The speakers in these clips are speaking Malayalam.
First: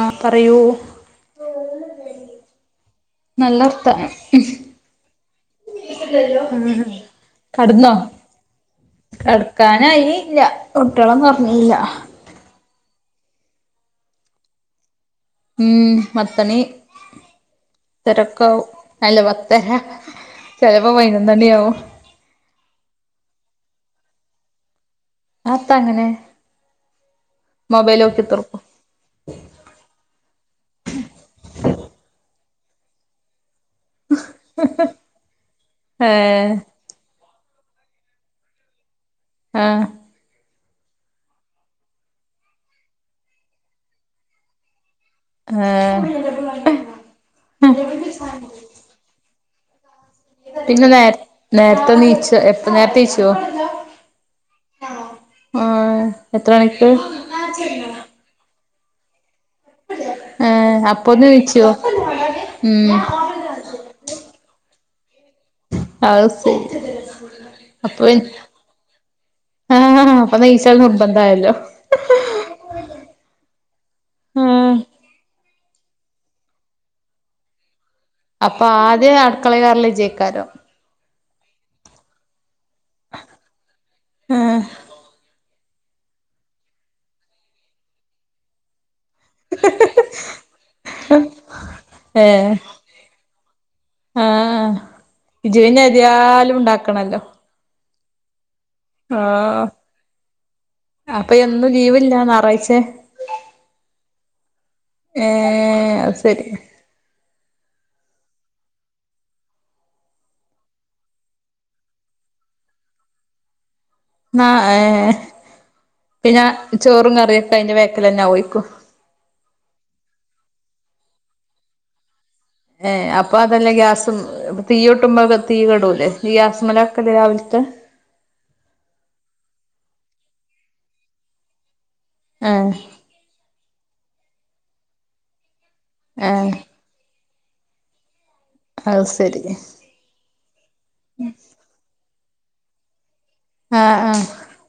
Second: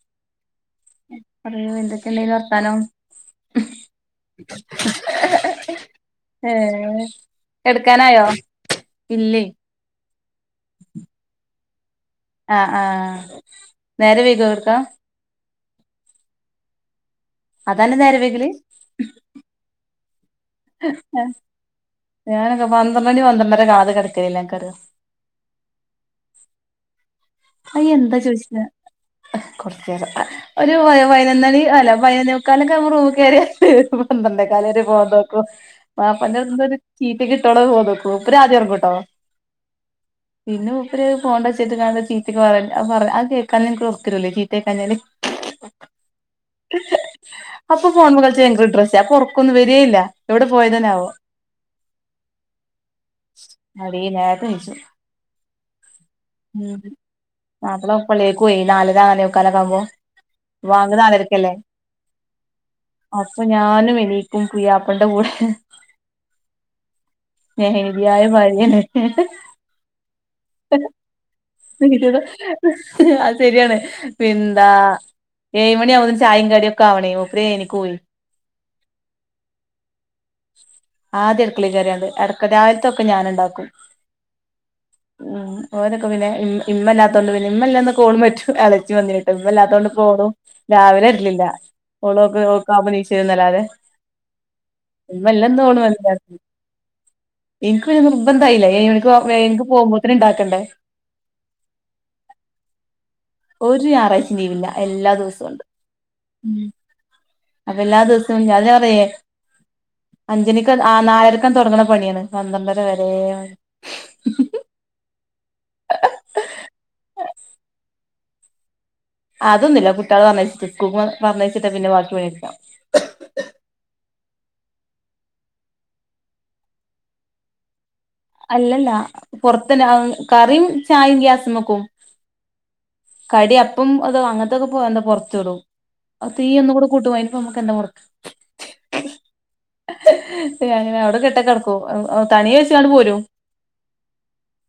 ആഹ് പറയൂ പറയു എന്തൊക്കെയിണ്ടേനു വർത്താനം നല്ല വർത്താനം ഏഹ് ഹ് കടന്നോ കെടക്കാനായോ ഇല്ലേ കെടക്കാനായി ഇല്ല കുട്ട്യോളൊന്നും ഒറങ്ങീക്കില്ല ആഹ് ആഹ് നേരം വൈകിയാ കിടക്കാ മ്മ് പത്തണി അതാന്റെ നേരം പത്തരൊക്കെ വൈകല് ആകും അല്ല പത്തര ചെലപ്പോ പതിനൊന്നണിയാവും ഞാനൊക്കെ പന്ത്രണ്ട് മണി പന്ത്രണ്ടര ആകാതെ കിടക്കുന്നില്ലാത്ത ആൾക്കാരാ അതെത്താ അങ്ങനെ അയ്യ് മൊബൈൽ എന്താ നോക്കിത്തിർക്കും ചോദിച്ചത് കൊറച്ചേരം ഒരു പതിനൊന്നുമണി അല്ല പതിനൊന്നെ മുക്കാ ക്കാലൊക്കെ ആകുമ്പോൾ റൂമിൽ കേറിയാൽ ഒരു പന്ത്രണ്ടേകാല് വരെയൊക്കെയെ ഏഹ് [unintelligible] [unintelligible] മൂപ്പര് ആദ്യം ഉറങ്ങൂട്ടോ ആഹ് പിന്നെ മൂപ്പര് ഫോൺന്റെ ഒച്ചേട്ട്ക്കാണ്ട് ചീത്ത ഒക്കെ പറയ. അത് പറ അത് കേക്കാഞ ഇൻക്ക് ഒറക്ക് വരൂലെ. ചീത്തേക്കാഞ്ഞാല്. ആഹ് അപ്പൊ ഫോൺ മേൽ കളിച്ചാൻ ഇൻക്ക് ഇൻട്രസ്റ്റാ. അപ്പൊ ഉറക്കൊന്നും വരേല്ല. പിന്നെ നേര് നേരത്തെ നീച്ചോ എപ്പ നേരത്തെ നീച്ചുവോ? അടീ നേരത്തെ നീച്ചു ആഹ് എത്ര ഉം മണിക്ക്? മാപ്പള പള്ളികയ്ക്ക് പോയി. നാലരാകാന് ക്കനകാവുമ്പോ. ഏഹ് വാങ്ക് അപ്പൊന്ന് നാലരക്കല്ലേ? നീച്ചോ ഉം അപ്പൊ ഞാനും എണീക്കും പൂയാപ്ലേന്റെ കൂടെ അഹ് സരി അപ്പൊ പിൻ. സ്നേഹനിധിയായ ഭാര്യയാണ് ആഹ് അപ്പൊ [unintelligible] നിർബന്തായല്ലോ അത് സെര്യായാണ്. പിൻന്താ ആഹ് ഏഴ് മണി ആകുമ്പത്തിന് ചായ് യും കടി ഒക്കെ ആവണെ. മൂപ്പര് ഏഴ് മണിക്ക് പോയി അപ്പൊ ആദ്യം അടുക്കളെ കേറൽ ഇജ്ജെയ്ക്കാരം. ആദ്യം അടക്കളെ കേറിയ അത് എടക്ക് രാവിലത്തെയൊക്കെ ഞാൻ ഉണ്ടാക്കും ആഹ് മ്മ് ഓരൊക്കെ പിന്നെ ഇമ്മ ഇമ്മല്ലാത്തൊണ്ട് പിന്നെ ഇമ്മല്ലാക്കെ [unintelligible] ഇജ് വന്നിട്ട് ഇമ്മ ഇല്ലാത്തോണ്ട് ഇപ്പോ ഓളും രാവിലെ വരണില്ല ഓളക്കെ ഏഹ് ക്ക അഭിനീശര [unintelligible] ന്നല്ലാതെല്ല വിജയവിന എരിയാ [unintelligible] ലും ഉണ്ടാക്കണ [unintelligible] ല്ലോ ബ [unintelligible] ഇതായില്ല ഏഴുമണിക്ക് ഏഴുമണിക്ക് പോകുമ്പോത്തന്നെ ഇണ്ടാക്കണ്ടേ അപ്പൊ എന്നും ലീവില്ല ഞായറാഴ്ചെ ഒരു ഞായറാഴ്ചയും ലീവില്ല എല്ല ദെവസവും ഒണ്ട് ഏഹ് അത് ശരി അപ്പൊ എല്ലാ ദെവസവും അവര് പറയുവെ അഞ്ചനിക്ക ആ നാലരക്ക തൊടങ്ങണ പണിയാണ് പന്ത്രണ്ടര വരെ ആ ഏയ് പിന്നെ ചോറും കറിയൊക്കെ അതിന്റെ വെ - അതുപോലെ തന്നെ ആ ഒര്ക്കും അതൊന്നും ഇല്ല കുട്ടികളെ പറഞ്ഞയച്ചിട്ട പറഞ്ഞച്ചിട്ട പിന്നെ ബാക്കി പണിയൊക്കെ ഏ അപ്പൊ അതല്ലേ ഗ്യാസും- ഇപ്പൊ തീ കൂട്ടുമ്പോ തീ കെടൂല്ലേ ഈ ഗ്യാസുംമേല വക്കല് രാവിലത്തെ അല്ല അല്ല പൊറത്തന്നെ കറിയും ചായയും ഗ്യാസുംമെ വയ്ക്കും ആഹ് ഇപ്പം അതോ അങ്ങനത്തൊക്കെ പോ എന്താ പുറത്ത് വിടും അ തീ ഏഹ് ഒന്ന്കൂടെ കൂട്ടും അയിനിപ്പ നമ്മുക്ക് എന്താ മൊടക്ക് അത് സരി അങ്ങനെ അവിടെ കെട്ടി കെടക്കും തനിയെ വെച്ചാണ്ട് ഇങ് പോരും ആഹ് ആഹ്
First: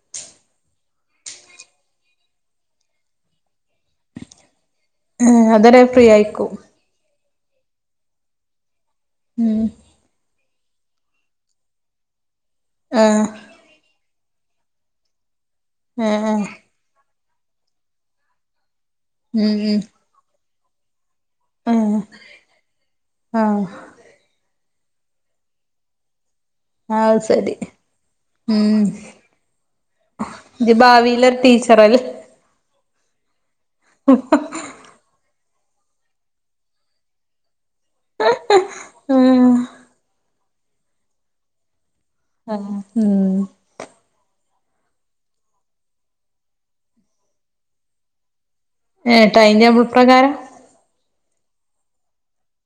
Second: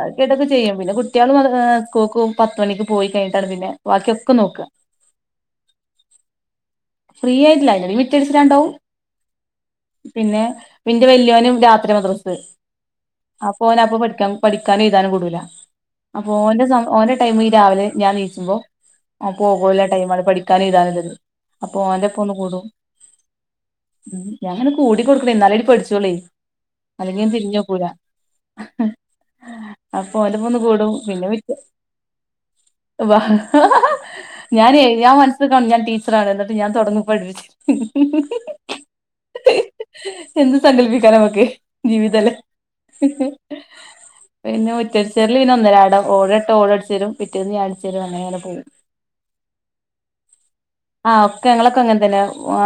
അത് കേട്ടൊക്കെ ചെയ്യും പിന്നെ കുട്ടികള് വന്ന് സ്കൂളുക്ക് പത്ത്മണിക്ക് പോയികഴിഞ്ഞിട്ടാണ് പിന്നെ- ബാക്കിയൊക്കെ നോക്കുക അത് വരെ ഫ്രീ ആയിക്കും ഫ്രീ ആയിട്ടില്ലായില്ല എന്തെങ്കിലും വിറ്റടിച്ചട്ടാണ്ടാവും ഉം പിന്നെ- പിന്നെ വല്യോനും രാത്രി മദ്രസ് ആഹ് ആ അപ്പൊ ഓന് എ പ്പോ പഠിക്കും പഠിക്കാനും എഴുതാനും കൊടൂല ഏഹ് അപ്പൊ ഏഹ് ഓന്റെ ഓന്റെ ടൈമ് ഈ രാവിലെ ഞാനെണീച്ചുമ്പോ അത് ഉം ഉം ഓല ടൈമാണ് പഠിക്കാനും എഴുതാനും ഇള്ളത് അപ്പൊ ഉം ഓൻ്റൊപ്പൊന്ന് കൂടും ആഹ് ഞങ്ങ കൂടി കൊടുക്കണേ എന്നാലേ അവര് പടിച്ചോളേ അത് അല്ലെങ്കി ശരി തിരിഞ്ഞോക്കൂല ഉം അപ്പൊ ഓലപ്പൊന്ന് ഇജ് കൂടും പിന്നെ ഭാവിയിലൊരു വിറ്റ ടീച്ചറല്ലേ വാ ഞാനേ ഞാൻ മനസ്സ്ക്ക ഞാൻ ടി റാണ് എന്നിട്ട് ഞാൻ തുടങ്ങും പഠിപ്പിച്ചി ഉം എന്ത് സങ്കല്പിക്കാനാ നമുക്ക് ജീവിതല്ലേ ആഹ് ഉം പിന്നെ [unintelligible] പിന്നെ ഒന്നരാടം ഓടട്ട ഓളടിച്ചരും പിറ്റേന്ന് ഞാ അടിച്ചരും അങ്ങനെ പോകും ഏഹ് ടൈം ടേബിൾ പ്രകാരം ആഹ് ഒക്കെ ഞങ്ങളൊക്കെ അങ്ങനെ തന്നാ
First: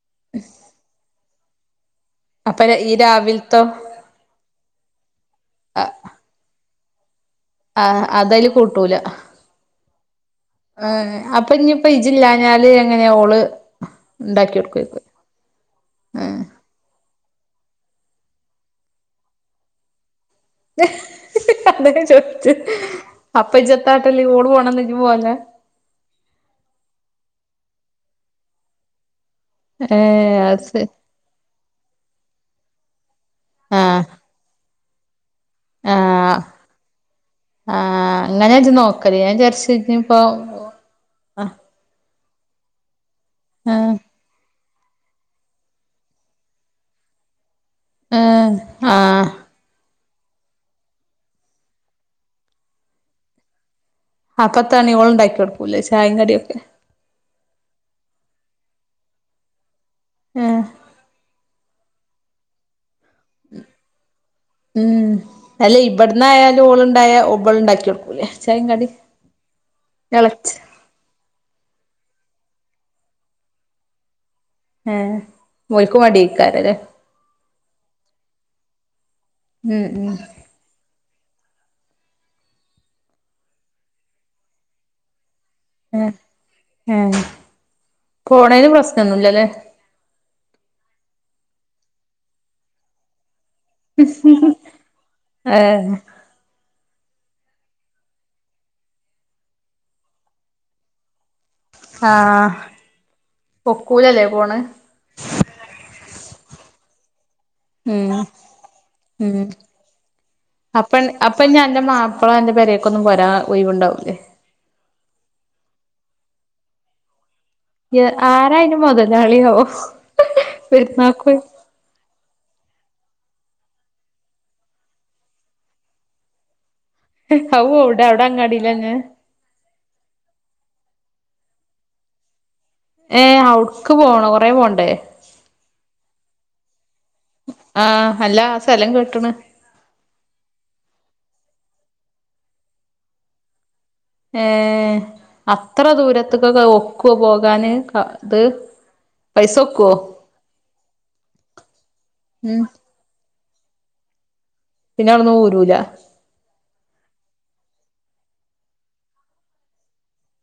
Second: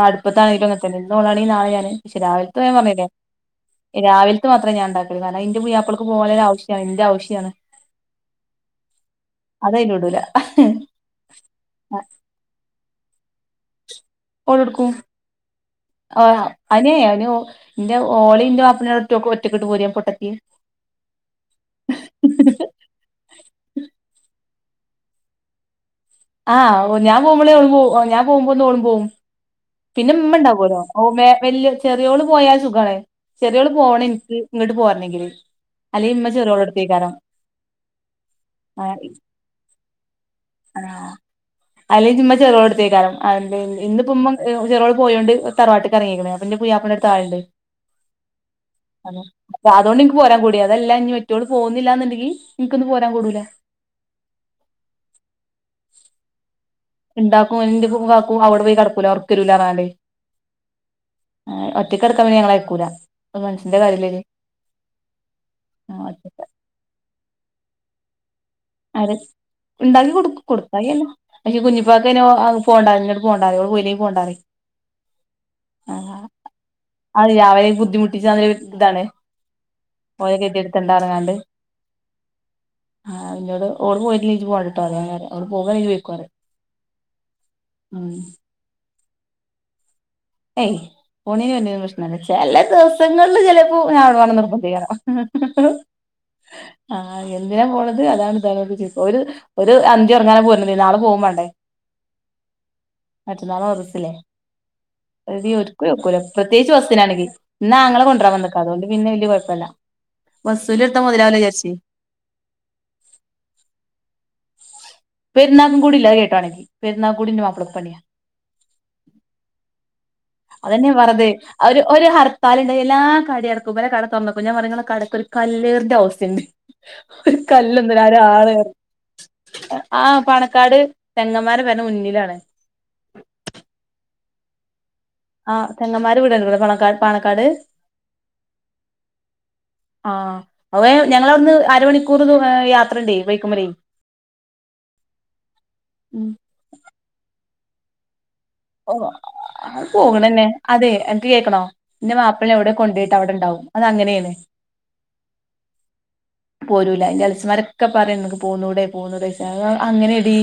അടുപ്പത്താണെങ്കിലും അങ്ങന തന്നെ ഇന്നോളാണെങ്കി നാളെ ഞാന് പക്ഷെ അപ്പൊ രാവിലത്തും ഞാൻ ഈ പറഞ്ഞില്ലേ രാവിലത്തോ രാവിലത്ത മാത്രേ ഞാൻ ഇണ്ടാക്കല് കാരണം ഇന്റെ പുതിയാപ്പിളക്ക് പോവാനൊരു ആ അയിന്റെ ആവശ്യം ആ അതായല് കൂട്ടൂല അത് അയില് വിടൂല ആ അപ്പൊ ഇനി ഇജ്ജ് ഇപ്പം ഇല്ലാഞ്ഞാല് എങ്ങനെയ ഓള് ഇണ്ടാക്കി ഓള് എടുക്കും കൊടുക്കുവായിരിക്കും ആ അനു അനു ഇന്റെ ഓളി ഇന്റെ മാപ്പിള ഒറ്റക്കെട്ട് പോരാ പൊട്ടത്തി അതൊക്കെ ചോദിച്ചു അപ്പ ഇജത്താട്ടല്ലേ ഓള് പോണന്ന് ഇജ്ജ് പോകലില്ല ആ ഓ ഞാൻ പോകുമ്പോളേ ഓ ഞാൻ പോകുമ്പോ ഒന്ന് ഓ പോകും പിന്നെ ഉമ്മ ഏഹ് അത് ഉണ്ടാവലോ ശരി ഓ വല്യ ചെറിയോള് പോയാൽ സുഖണേ ചെറിയോള് ആഹ് പോണം ഇനിക്ക് ഇങ്ങോട്ട് പോരണെങ്കില് അല്ലെങ്കിൽ ഇമ്മ ചെറിയോള എടുത്തേക്കാരം ആ അങ്ങനത് ഇജ്ജ് നോക്കല് ഞാൻ വിചാരിച്ച് ഇപ്പ ആ ചെറിയോളെടുത്ത്കാരം അല്ലെങ്കിൽ ഇന്നിപ്പം ഉമ്മ ചെറോൾ പോയോണ്ട് തറവാട്ട് കറങ്ങയിക്കേ അപ്പോ ഇന്റെ പുയാപ്പിളന്റെ അടുത്താളു ഏഹ് ണ്ട് ആഹ് അ അതുകൊണ്ട് പോരാൻ കൂടിയ അതല്ല ഇനി മറ്റോള് പോകുന്നില്ലുണ്ടങ്കിൽ എനിക്ക്ന്ന് പോരാൻ കൂടുല ആ പത്തണിഓള് ഉണ്ടാക്കി കൊടുക്കൂല്ലേ ചായ കടിൊക്കെ ഉണ്ടാക്കും അന്റെക്കും അവിടെ പോയി കടക്കൂല ഒറെക്ക് വർക്കരുല പറഞ്ഞാണ്ട് ഹേ ഒറ്റക്ക് കിടക്കാൻ ഞങ്ങൾ അയക്കൂല ഉം അല്ല ഇവിടുന്ന് ആയാലും ഓളുണ്ടായ ഓള് ഉണ്ടാക്കിടുക്കൂല്ലേ ആ ഉണ്ടാക്കി കൊടു കൊടുക്കായി അല്ല പക്ഷെ കുഞ്ഞ ഇപ്പാക്ക് പോണ്ട എനിട്ട് പോണ്ട പറിം ഓള് പോയില്ലെങ്കിൽ പോണ്ട പറയിം ഏഹ് ആ ഓൽക്ക് മടിയേക്കാരല്ലേ അത് രാവിലെയും ബുദ്ധിമുട്ടിച്ച് അ താണ് ഉം ഉം ഓല കെതിഎടുക്കണ്ട പറഞ്ഞുകാണ്ട് ആ ആ ഇന്നോട് ഓള് പോയിട്ടില്ലെക്കിൽ ഇജ്ജ് പോടാട്ടോ അങ്ങനേ പറയാ ഏ ഏ ഉം പോണയിന് പ്രശ്നം ഒന്നുമില്ലല്ലോ ഏയ് പോണേന്നും വരണെനും പ്രശ്നം ല്ല ചില ദിവസങ്ങളിൽ ചില അപ്പോ ഞാൻവിടെ വേണം നിർബന്ധമില്ല ഏഹ് ആ എന്തിനാ പോണത് അതാണ് ഇതാണ് ചോയ്ക്കും ഒരു ഒരു അന്തിം ഉറങ്ങാന പോര്ണത് നാളെ പോകും വേണ്ടേ ആഹ ഒക്കൂലല്ലേ പോണ് എടി ഒരിക്കലും ഒക്കൂല പ്രത്യേകിച്ച് ബസ്സിനാണെകിൽ ഇന്ന് ആങ്ങള ഉം കൊണ്ടവരാൻ വന്നക്ക്‌ അത് കൊണ്ട് പിന്നെ വല്യ ഉം കുഴപ്പല്ല ബസ്സില് എടുത്താ അപ്പ മുതലാവൂല അപ്പൊഞ് വിചാരിച്ച് അന്റെ മാപ്പിള അന്റെ പേരൊക്ക ഒന്നും പോരാ ഒയ് വ് ണ്ടാവൂല്ലേ പെരുന്നാും കൂടി അയ് ഇല്ല കേട്ടാണി പെരുന്നാ കൂടി ഇന്റെ മാപ്പിള പെരുന്നാളും പ്പണിയ ആരാ അയിന് മൊതലാളിയാവോ അതന്നെ വെറുതെ പെരുന്നാക്കോയ് ഒരു ഹർ താലുണ്ട് എല്ലാ കടക്കുംപല കട തുറന്നോക്കും ഞാൻ പറഞ്ഞ കടക്ക ഒരു കല്ലേറിടെ ഓസ്ഥുണ്ട് ഒരു അവു കല്ല് എവിടെ എന്തിനാ അവിടെ ഓരാള് എർ അങ്ങാടിയിലന്നെ ആ പാണക്കാട് തങ്ങന്മാരെ പെരന്റെ മുന്നിലാണ് ഏ അവിടക്ക് പോണോ കൊറേ പോണ്ടേ ആ തങ്ങൻമാരെ വീട് കണ്ട ക്ക്ണോ പാ ണക്കാട് പാണക്കാട് ആഹ് അല്ല ആ സ്ഥലം കേട്ട്ണ് ആ ഞങൾ അവിടുന്ന് അരമണിക്കൂർ ദു യാത്ര ഉണ്ടേ ബൈക്കിമ്മൽ ഏ അത്ര ഉം ദൂരത്ത് കൊക്കെ ഒക്കോ പോകാന് ഇത് ഓ പൈസ ഒക്കുവോ പോകണന്നെ അതെ എനിക്ക് കേക്കണോ നിന്റെ മാപ്പിളിനെ ഉം എവിടെ കൊണ്ട പോയിട്ട് അവിടെണ്ടാവും അത അങ്ങനെയാണ് പിന്നെ അവിന്ന പോരൂല പോരുല്ല ഇന്റെ ഇളയച്ഛന്മാരൊക്കെ പറയാ ഇങ്ങക്ക് പോന്നൂടെ പോന്നൂടെ അത് അങ്ങനെടി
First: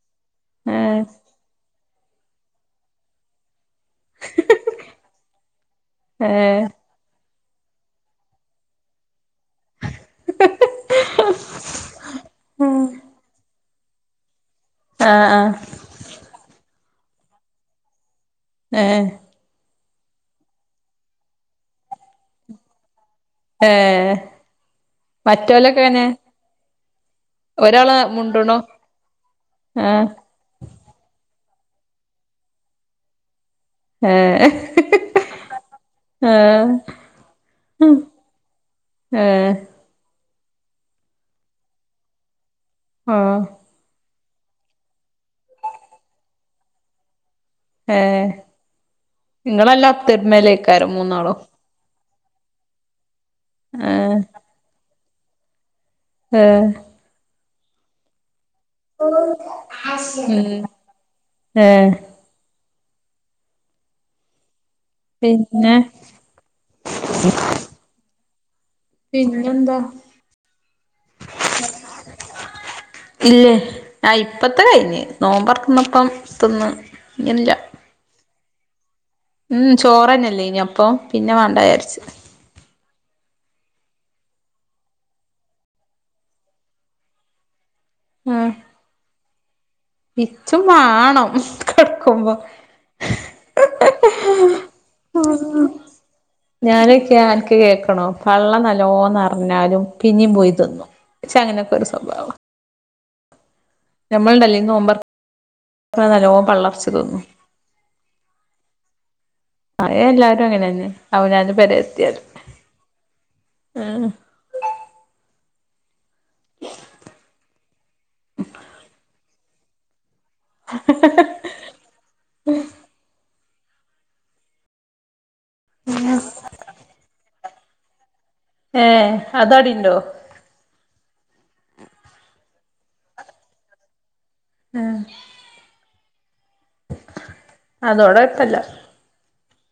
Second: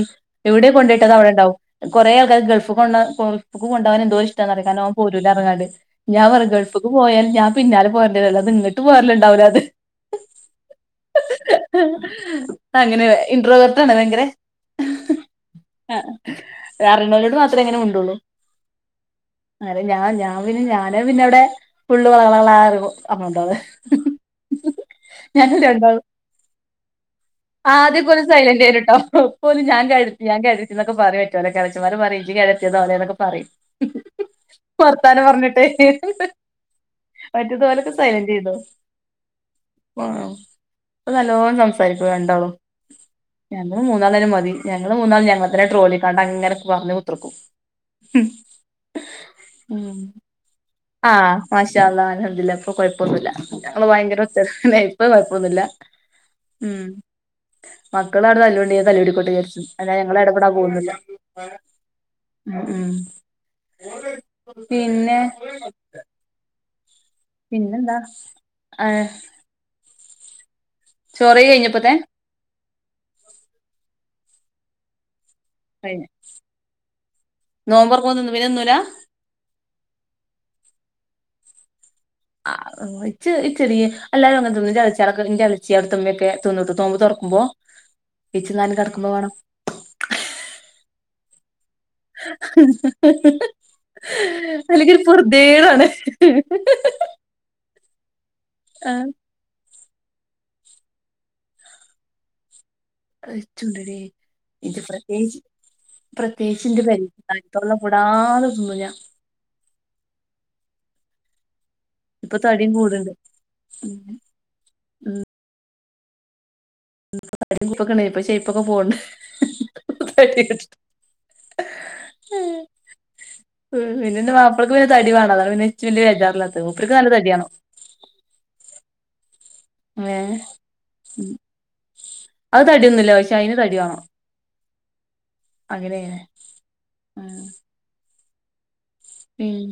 എവിടെ ഏഹ് കൊണ്ടിട്ടത് അവിടെ ഉണ്ടാവും കൊറെേ ആൾക്കാർ ഗൾഫ് കൊ ഗൾഫ്ക്ക് കൊണ്ടോവാൻ എന്തോ ഇഷ്ടാന്ന്റാര കാരണം പോരൂലാന്ന് പറഞ്ഞുകാണ്ട് ഞാ പറയാ ഏഹ് ഗൾഫക്ക് പോയാൽ ഞാൻ പിന്നാലെ പോയന്റെ രും അല്ലാതെ ഇങ്ങോട്ട് പോറലുണ്ടാവില്ല [unintelligible] ഭയങ്കര അ അ അറിയുന്നവരോട് മാത്രേ ഇങ്ങനെമുണ്ടോള്ളൂ ഏ ഹ് അ ഞാൻ ഞാൻ പിന്നെ ഞാനേ പിന്നെ അ വിടെ ഫുള്ള് വള വള ഏഹ് [unintelligible] [unintelligible] ഞാന് മറ്റോലൊക്കെ ഉണ്ടാവു എങ്ങനെ ഒരാള് ആദ്യം കുറേ മുണ്ട്ണു സൈലന്റ്നി ട്ടോ ഇപോ ഞാൻ ആഹ് [unintelligible] എന്നൊക്കെ പറയും ഇളച്ചമ്മാരും പറയും [unintelligible] പറയും ഏഹ് ഭർത്താന പറഞ്ഞിട്ടേ ആഹ് മറ്റതുപോലെക്കെ സൈലന്റെ എന്നു ഏഹ് [unintelligible] നല്ലോണം സംസാരിക്കും രണ്ടാളും ആഹ് ഞങ്ങള് മൂന്നാളന്നെ മതി തി ഞങ്ങള്ൾ മൂന്നാ ഞങ്ങൾന്നെ ട്രോലി കണ്ട അങ്ങനെ പറഞ് കുത്തിർക്കും ഏ നിങ്ങളല്ലാത്തരുമലേക്കാരും ആ മാശാഅള്ളാ അൽഹംദുലില്ലാ ഇപ്പൊ കൊയപ്പൊന്നുല്ല ഞങ്ങള് വയങ്കര ടെൻഷനേ ഇപ്പൊ കൊയ്പ്പൊന്നുല്ല്യ ഏ മക്കളാആടെ തല്ലൂ ന്ന തല്ലൂടിക്കോട്ടേജാര്ച്ചും അല്ലാ ഞങ്ങളെടപെടാൻ ഉം പോവൊന്നുല്ല ഏഹ് ഉം ഉം പിന്നേ പിന്നെ പിന്നെന്താ പിന്നെന്താ ചൊറയി ഇപ്പത്തെ ഇല്ലേ ആ ഇപ്പത്തെ കഴിഞ്ഞ് നോമ്പർകുഭം പ്പം കഴിഞ്ഞ് തിന്ന് ഇന്ന് ല്ല പിന്നെന്നൂലാ ഉം ചോറെന്നെല്ലേനിയപ്പോ പിന്നെ വേണ്ടായാര്ച്ച് ആ ഇച്ച് ഇച്ചെടീ എല്ലാരും അങ്ങെൻതിന്നും ൻ്റെളച്ചി യളൊക്കെ ൻ്റെളച്ചി അട്ത്തെമ്മക്കെ തിന്ന് നോബ്ബർക്കുബ്ബോ ആഹ് ഇച്ച് ന്നാലും കെട്ക്കുബോ മാണം ഇച്ചും വാണം ഹ കെടക്കുമ്പോ ഹഹ്ഹ [unintelligible] അല്ലങ്കിൽ പൊർതിയേടാണ് പള്ള നല്ലോന്നർഞ്ഞാലും പിന്നിം പൊയി തിന്നും ഇച്ചങ്ങനൊക്കൊരു സ്വഭാവാ അഹ്ച്ചുഡ്ഢെടീ ഇത് നോമ്പർക്കുമ്പോ പ്രത്യേകി നല്ലോ പ്രത്യേകിച്ചിന്റെ പള്ളർച്ച് തിന്നും പരിയി തൊള്ള കൂടാതെ തിന്നു ഞാൻ അ എല്ലാരും അങ്ങനെയന്നെ അവനാൻ്റെ പെര ഇപ്പൊ തടിം കൂടുണ്ട് ഏഹ് ഉം കുപ്പൊക്കെ ഇപ്പ ഷൈപ്പൊക്കെ പോവ്ണ്ട് [unintelligible] ഉം പിന്നെൻ്റെ മാപ്പൾക് പിന്നെ തടി വാണം അതോണ്ട് പിന്നെ ഇച്ച് വല്ല്യ ബേജാറില്ലാത്തെ മൂപ്പർക്ക് നല്ല തട്യാണം ഏ അതടിണ്ടൊ ഉം അഹ് തടിയൊന്നുല്ല പക്ഷെ അയിന് തടിവാണം എ അങ്ങനെ ണ് ഹെ അല്ല ഉം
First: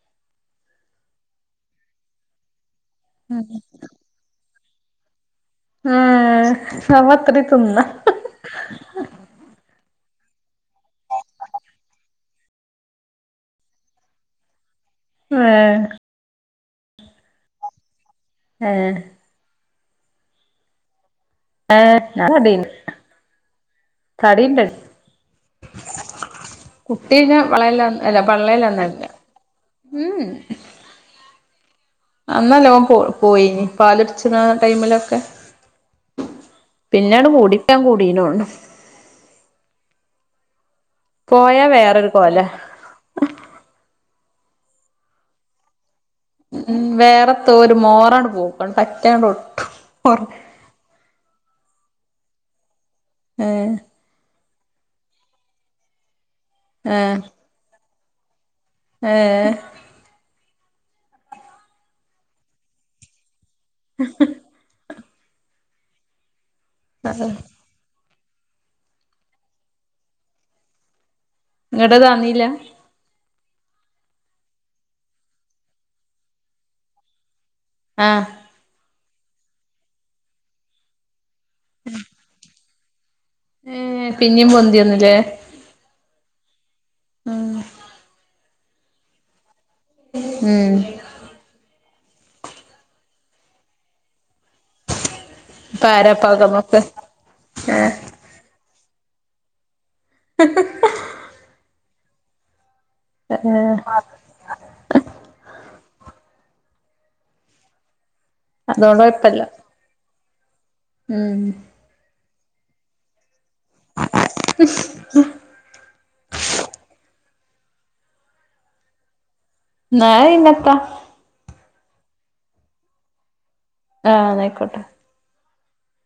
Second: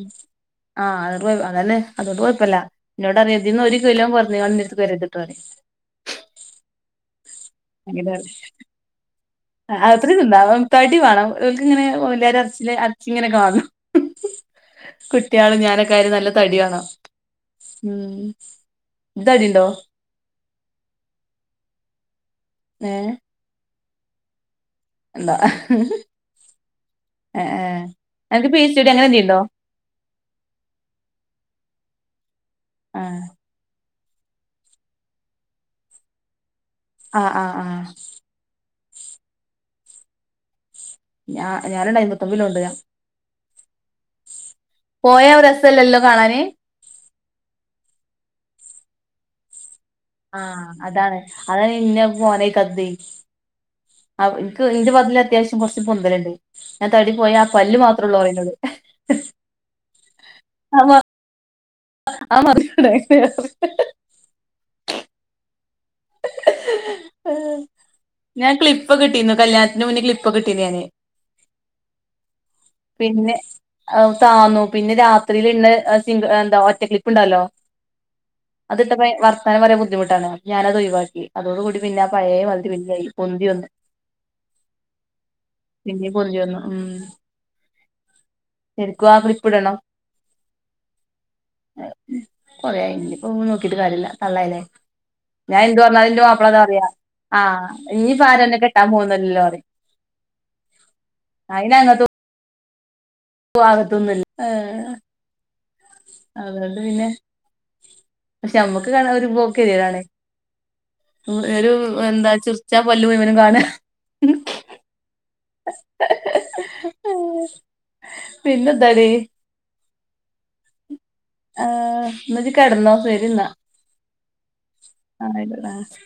ആ അതോ അതന്നെ അതൊണ്ട് കൊഴപ്പല്ല ഇന്നോടറിയ ഇതിന്നൊരു കിലോ കൊർഞ്ഞ്കാട് ഇൻ്റട്ത്ത്ക് വരേര്ത്ട്ടോ റിയും ഉം നമ്മത്ര അഹാ ത്രിം തിന്ന ഉം തടി വാണം ഓൽക്കങ്ങനെഓല്യാരെ എർച്ചിലെ എർച്ചിങ്ങനെ കാണണം കുട്യളും ഏഹ് ഞാനൊക്കായാലും നല്ല തട്യാണം ഏഹ് ഉം തടിഢോ ഏ ഞാതടി തടിയൊക്കെ എന്താ കുട്ടീക്കെ വളേൽ അല്ല പി സി ഡി അങ്ങനെ പള്ളേല്ലണ്ടാരുന്നില്ല എന്തേണ്ടോ ഉം അന്നല്ലെ ഓൻ പോ ആ പോയിനി പാലുടിച്ചിണ ടൈമിലൊക്കെ പിന്നങ്ങട് ആഹ് ആഹ് കൂടിക്കാ ആഹ് കൂടീനോണ് ഞാ പോയാ ഞാനുണ്ട് വേറൊരു കോലാ അയ്മ്പത്തൊമ്പതിലുണ്ട് ഞാൻ. പോയാ ഒരു രസല്ലല്ലോ കാണാന് ഉം വേറെത്തോരു മോറാണ്ട് പോവും പറ്റാണ്ട് ഒട്ടും ഒർ ആഹ് അതാണ് അതാണ് ഇന്ന മോരയിക്കാത്തതേ ഏഹ് ഇൻക് ഇന്റെ പതിൽ അത്യാവശ്യം കൊർച്ച് പൊന്തലുണ്ട് ഞാ തടി ഏഹ് പോയ ആഹ് പല്ല് മാത്രൊള്ളു പറയുന്നത് ഏഹ് അതാ [unintelligible] [inaudible] ആ ഞാ ക്ലിപ്പ കിട്ടി കല്യാണത്തിന് മുന്നേ ക്ലിപ്പ് ഒക്കെ ഇട്ടിനി ഞാന് ഇങ്ങോട്ട തന്നീല്ല പിന്നെ താന്നു പിന്നെ രാത്രിൽ ഇണ്ണ സി എന്താ ഒറ്റക്ലിപ്പ് ഉണ്ടാലോ ആഹ് ഇത്തെപയ് വർത്താനം പറ്യാ ബുധിമുട്ടാണ്. അപി ഞാനത് ഒഴിവാകി അതോടുകൂടി പിന്നെ പയേ വാതിരി പിന്നി യായി. ഏഹ് പിന്നിം പൊന്തിന്ന്ല്ലേ പിന്നേം പൊന്തി വന്നു ഉം ശരിക്കും ആ ക്ലിപ്പിടണം. ഉം എഹ് കൊറേയായി ഞ്പ്പൊ നോക്കിട്ട് കാര്യല്ല തള്ളായിലേ ഞാ എന്തു ഇപ്പ പർഞ്ഞാലും ന്റെ ആരാപ്പാക്ക മാപ്പ്ള നമ്മക്ക് താറിയ ആഹ് ഏഹ് ഇഞ്ഞി ആരന്നെ കെട്ടാൻ പോവ്ന്നല്ലല്ലോ അറി അയ്നങ്ങതോ [unintelligible] അതെ ട് പിന്നെ പക്ഷെ അമ്മക്ക് അതുകൊണ്ട് കാണാ ഒരു കൊഴപ്പല്ല ബോക്ക് [unintelligible] ഉം ഒരു എന്താ ചീർച്ചാ പല്ല് മുഴുവനും കാണ പിന്നെന്താടി ന്നാ ഇന്നത്ത ആഹ് ന്നാ ജ് കെടന്നോ ശരി ന്നാ ആഹ് ന്നാ ആയിക്കോട്ടെ ന്നാ സ്